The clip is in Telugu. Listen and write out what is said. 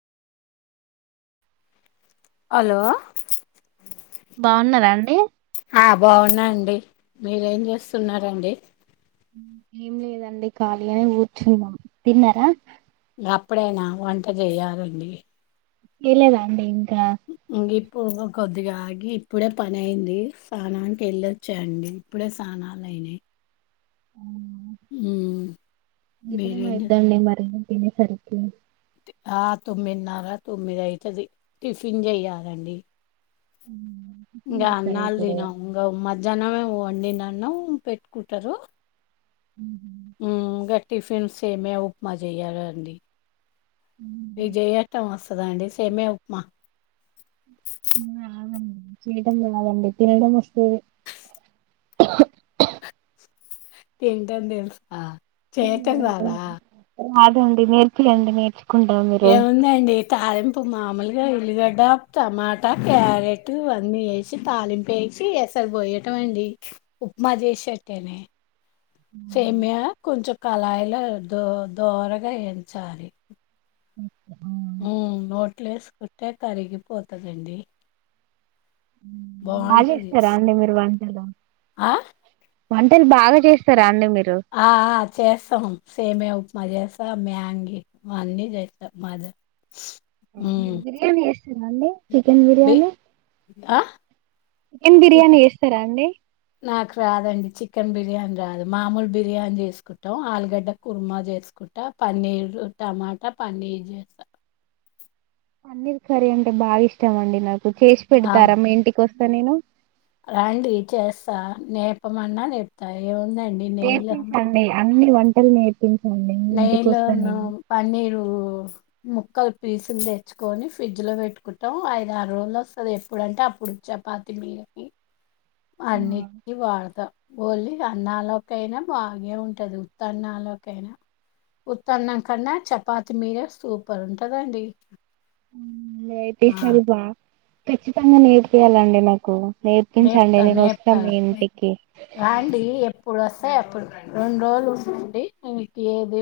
హలో బావున్నారా అండి? ఆ బావున్నా అండి మీరేం చేస్తున్నారండి? ఏం లేదండి ఖాళీగానే అని కూర్చున్నాం. తిన్నారా? అప్పుడేనా వంట చేయాలండి కెలేదండి ఇ ఇప్పుదు కో అదిగాగి ఇప్పుడే పని అయింది. స్నానానికి వెళ్ళొచ్చాండి ఇప్పుడే స్నానాలు అయినాయి. ఉమ్ ఉమ్ మీరేం చే- ఇదేమయిద్దండి మరి తినేసరికి ఆ తొమ్మిదిన్నర తొమ్మిది అయితది టిఫిన్ చెయ్యాలండి ఉ ఇంగ అన్నాలు తినం గ మద్ మధ్యాహ్నమే వండిన అన్నం పెట్టుకుంటారు ఆ హ టిఫిన్స్ సేమ్యా ఉప్మా చేయాలండి మీ జయ అత్త మస్త్ దాండి సేమ్యా ఉప్మా రాదండి చేయటం రాదండి తినడం వస్తది తినటం తెలుసు ఆ చేయటం రాదా రాదండి నేర్పియండి నేర్చ్ ఏముందండి తాలింపు మామూలుగా ఉల్లిగడ్డ టమాటా క్యారెట్ అన్నీ వేసి తాలింపు వేసి ఎసరు పోయటం అండి ఉప్మా చేసినట్టేనే సేమ్యా కొంచెం కళాయిలో దో దోరగా వేయించాలి ఉ నోట్లు వేసుకుంటే కరిగిపోతదండి బాగా బాగుంటది చేస్తారా అండి మీరు వంటలు ఆ వంటలు బాగా చేస్తారా అండి మీరు ఆ ఆ చేస్తాం సేమ్యా ఉప్మా మాజేస్తా మ్యాంగి అన్నీ చేస్తా మజ మ్ డి చికెన్ బిర్యానీ ఆ కెన్ బిర్యానీ చేస్తారా అండి నాకు రాదండి చికెన్ బిర్యానీ రాదు మామూలు బిర్యానీ చేసుకుంటాం ఆలుగడ్డ కుర్మా చేసుకుంటా పన్నీరు టమాటా పన్నీర్ చేస్తా పన్నీర్ కర్రీ అంటే బాగా ఇష్టం అండి నాకు చేసి ఆ పెడతారా మీ ఇంటికి వస్త వస్తా నేను రండి చేస్తా నేర్పమన్నా నేర్పుతా ఏముందండి నెయ్యి ల నేర్పించండి అన్ని వంటలు నేర్పి నెయ్యి లో ను పన్నీరు ముక్కలు పీసులు తెచ్చుకొని ఫ్రిడ్జ్లో పెట్టుకుంటాం ఐదు ఆరు రోజులు వస్తుంది ఎప్పుడంటే అప్పుడు చపాతి మీదకి ఆ అన్నిటికి వాడుత ఓన్లీ అన్నాలోకైనా బాగే ఉంటది ఉత్తన్నలోకైనా ఉత్తన్నం కన్నా చపాతి మీదే సూపర్ ఉంటదండి ఆ నేర్పిస్తాను బా ఖచ్చితంగా నేరుపియాలండి నాకు నేర్పించండి నేపుతా నేను నేపుతా వస్తా మీ ఇంటికి స్తె అప్పుడు రొండు రోజులు ఉండండి ఏది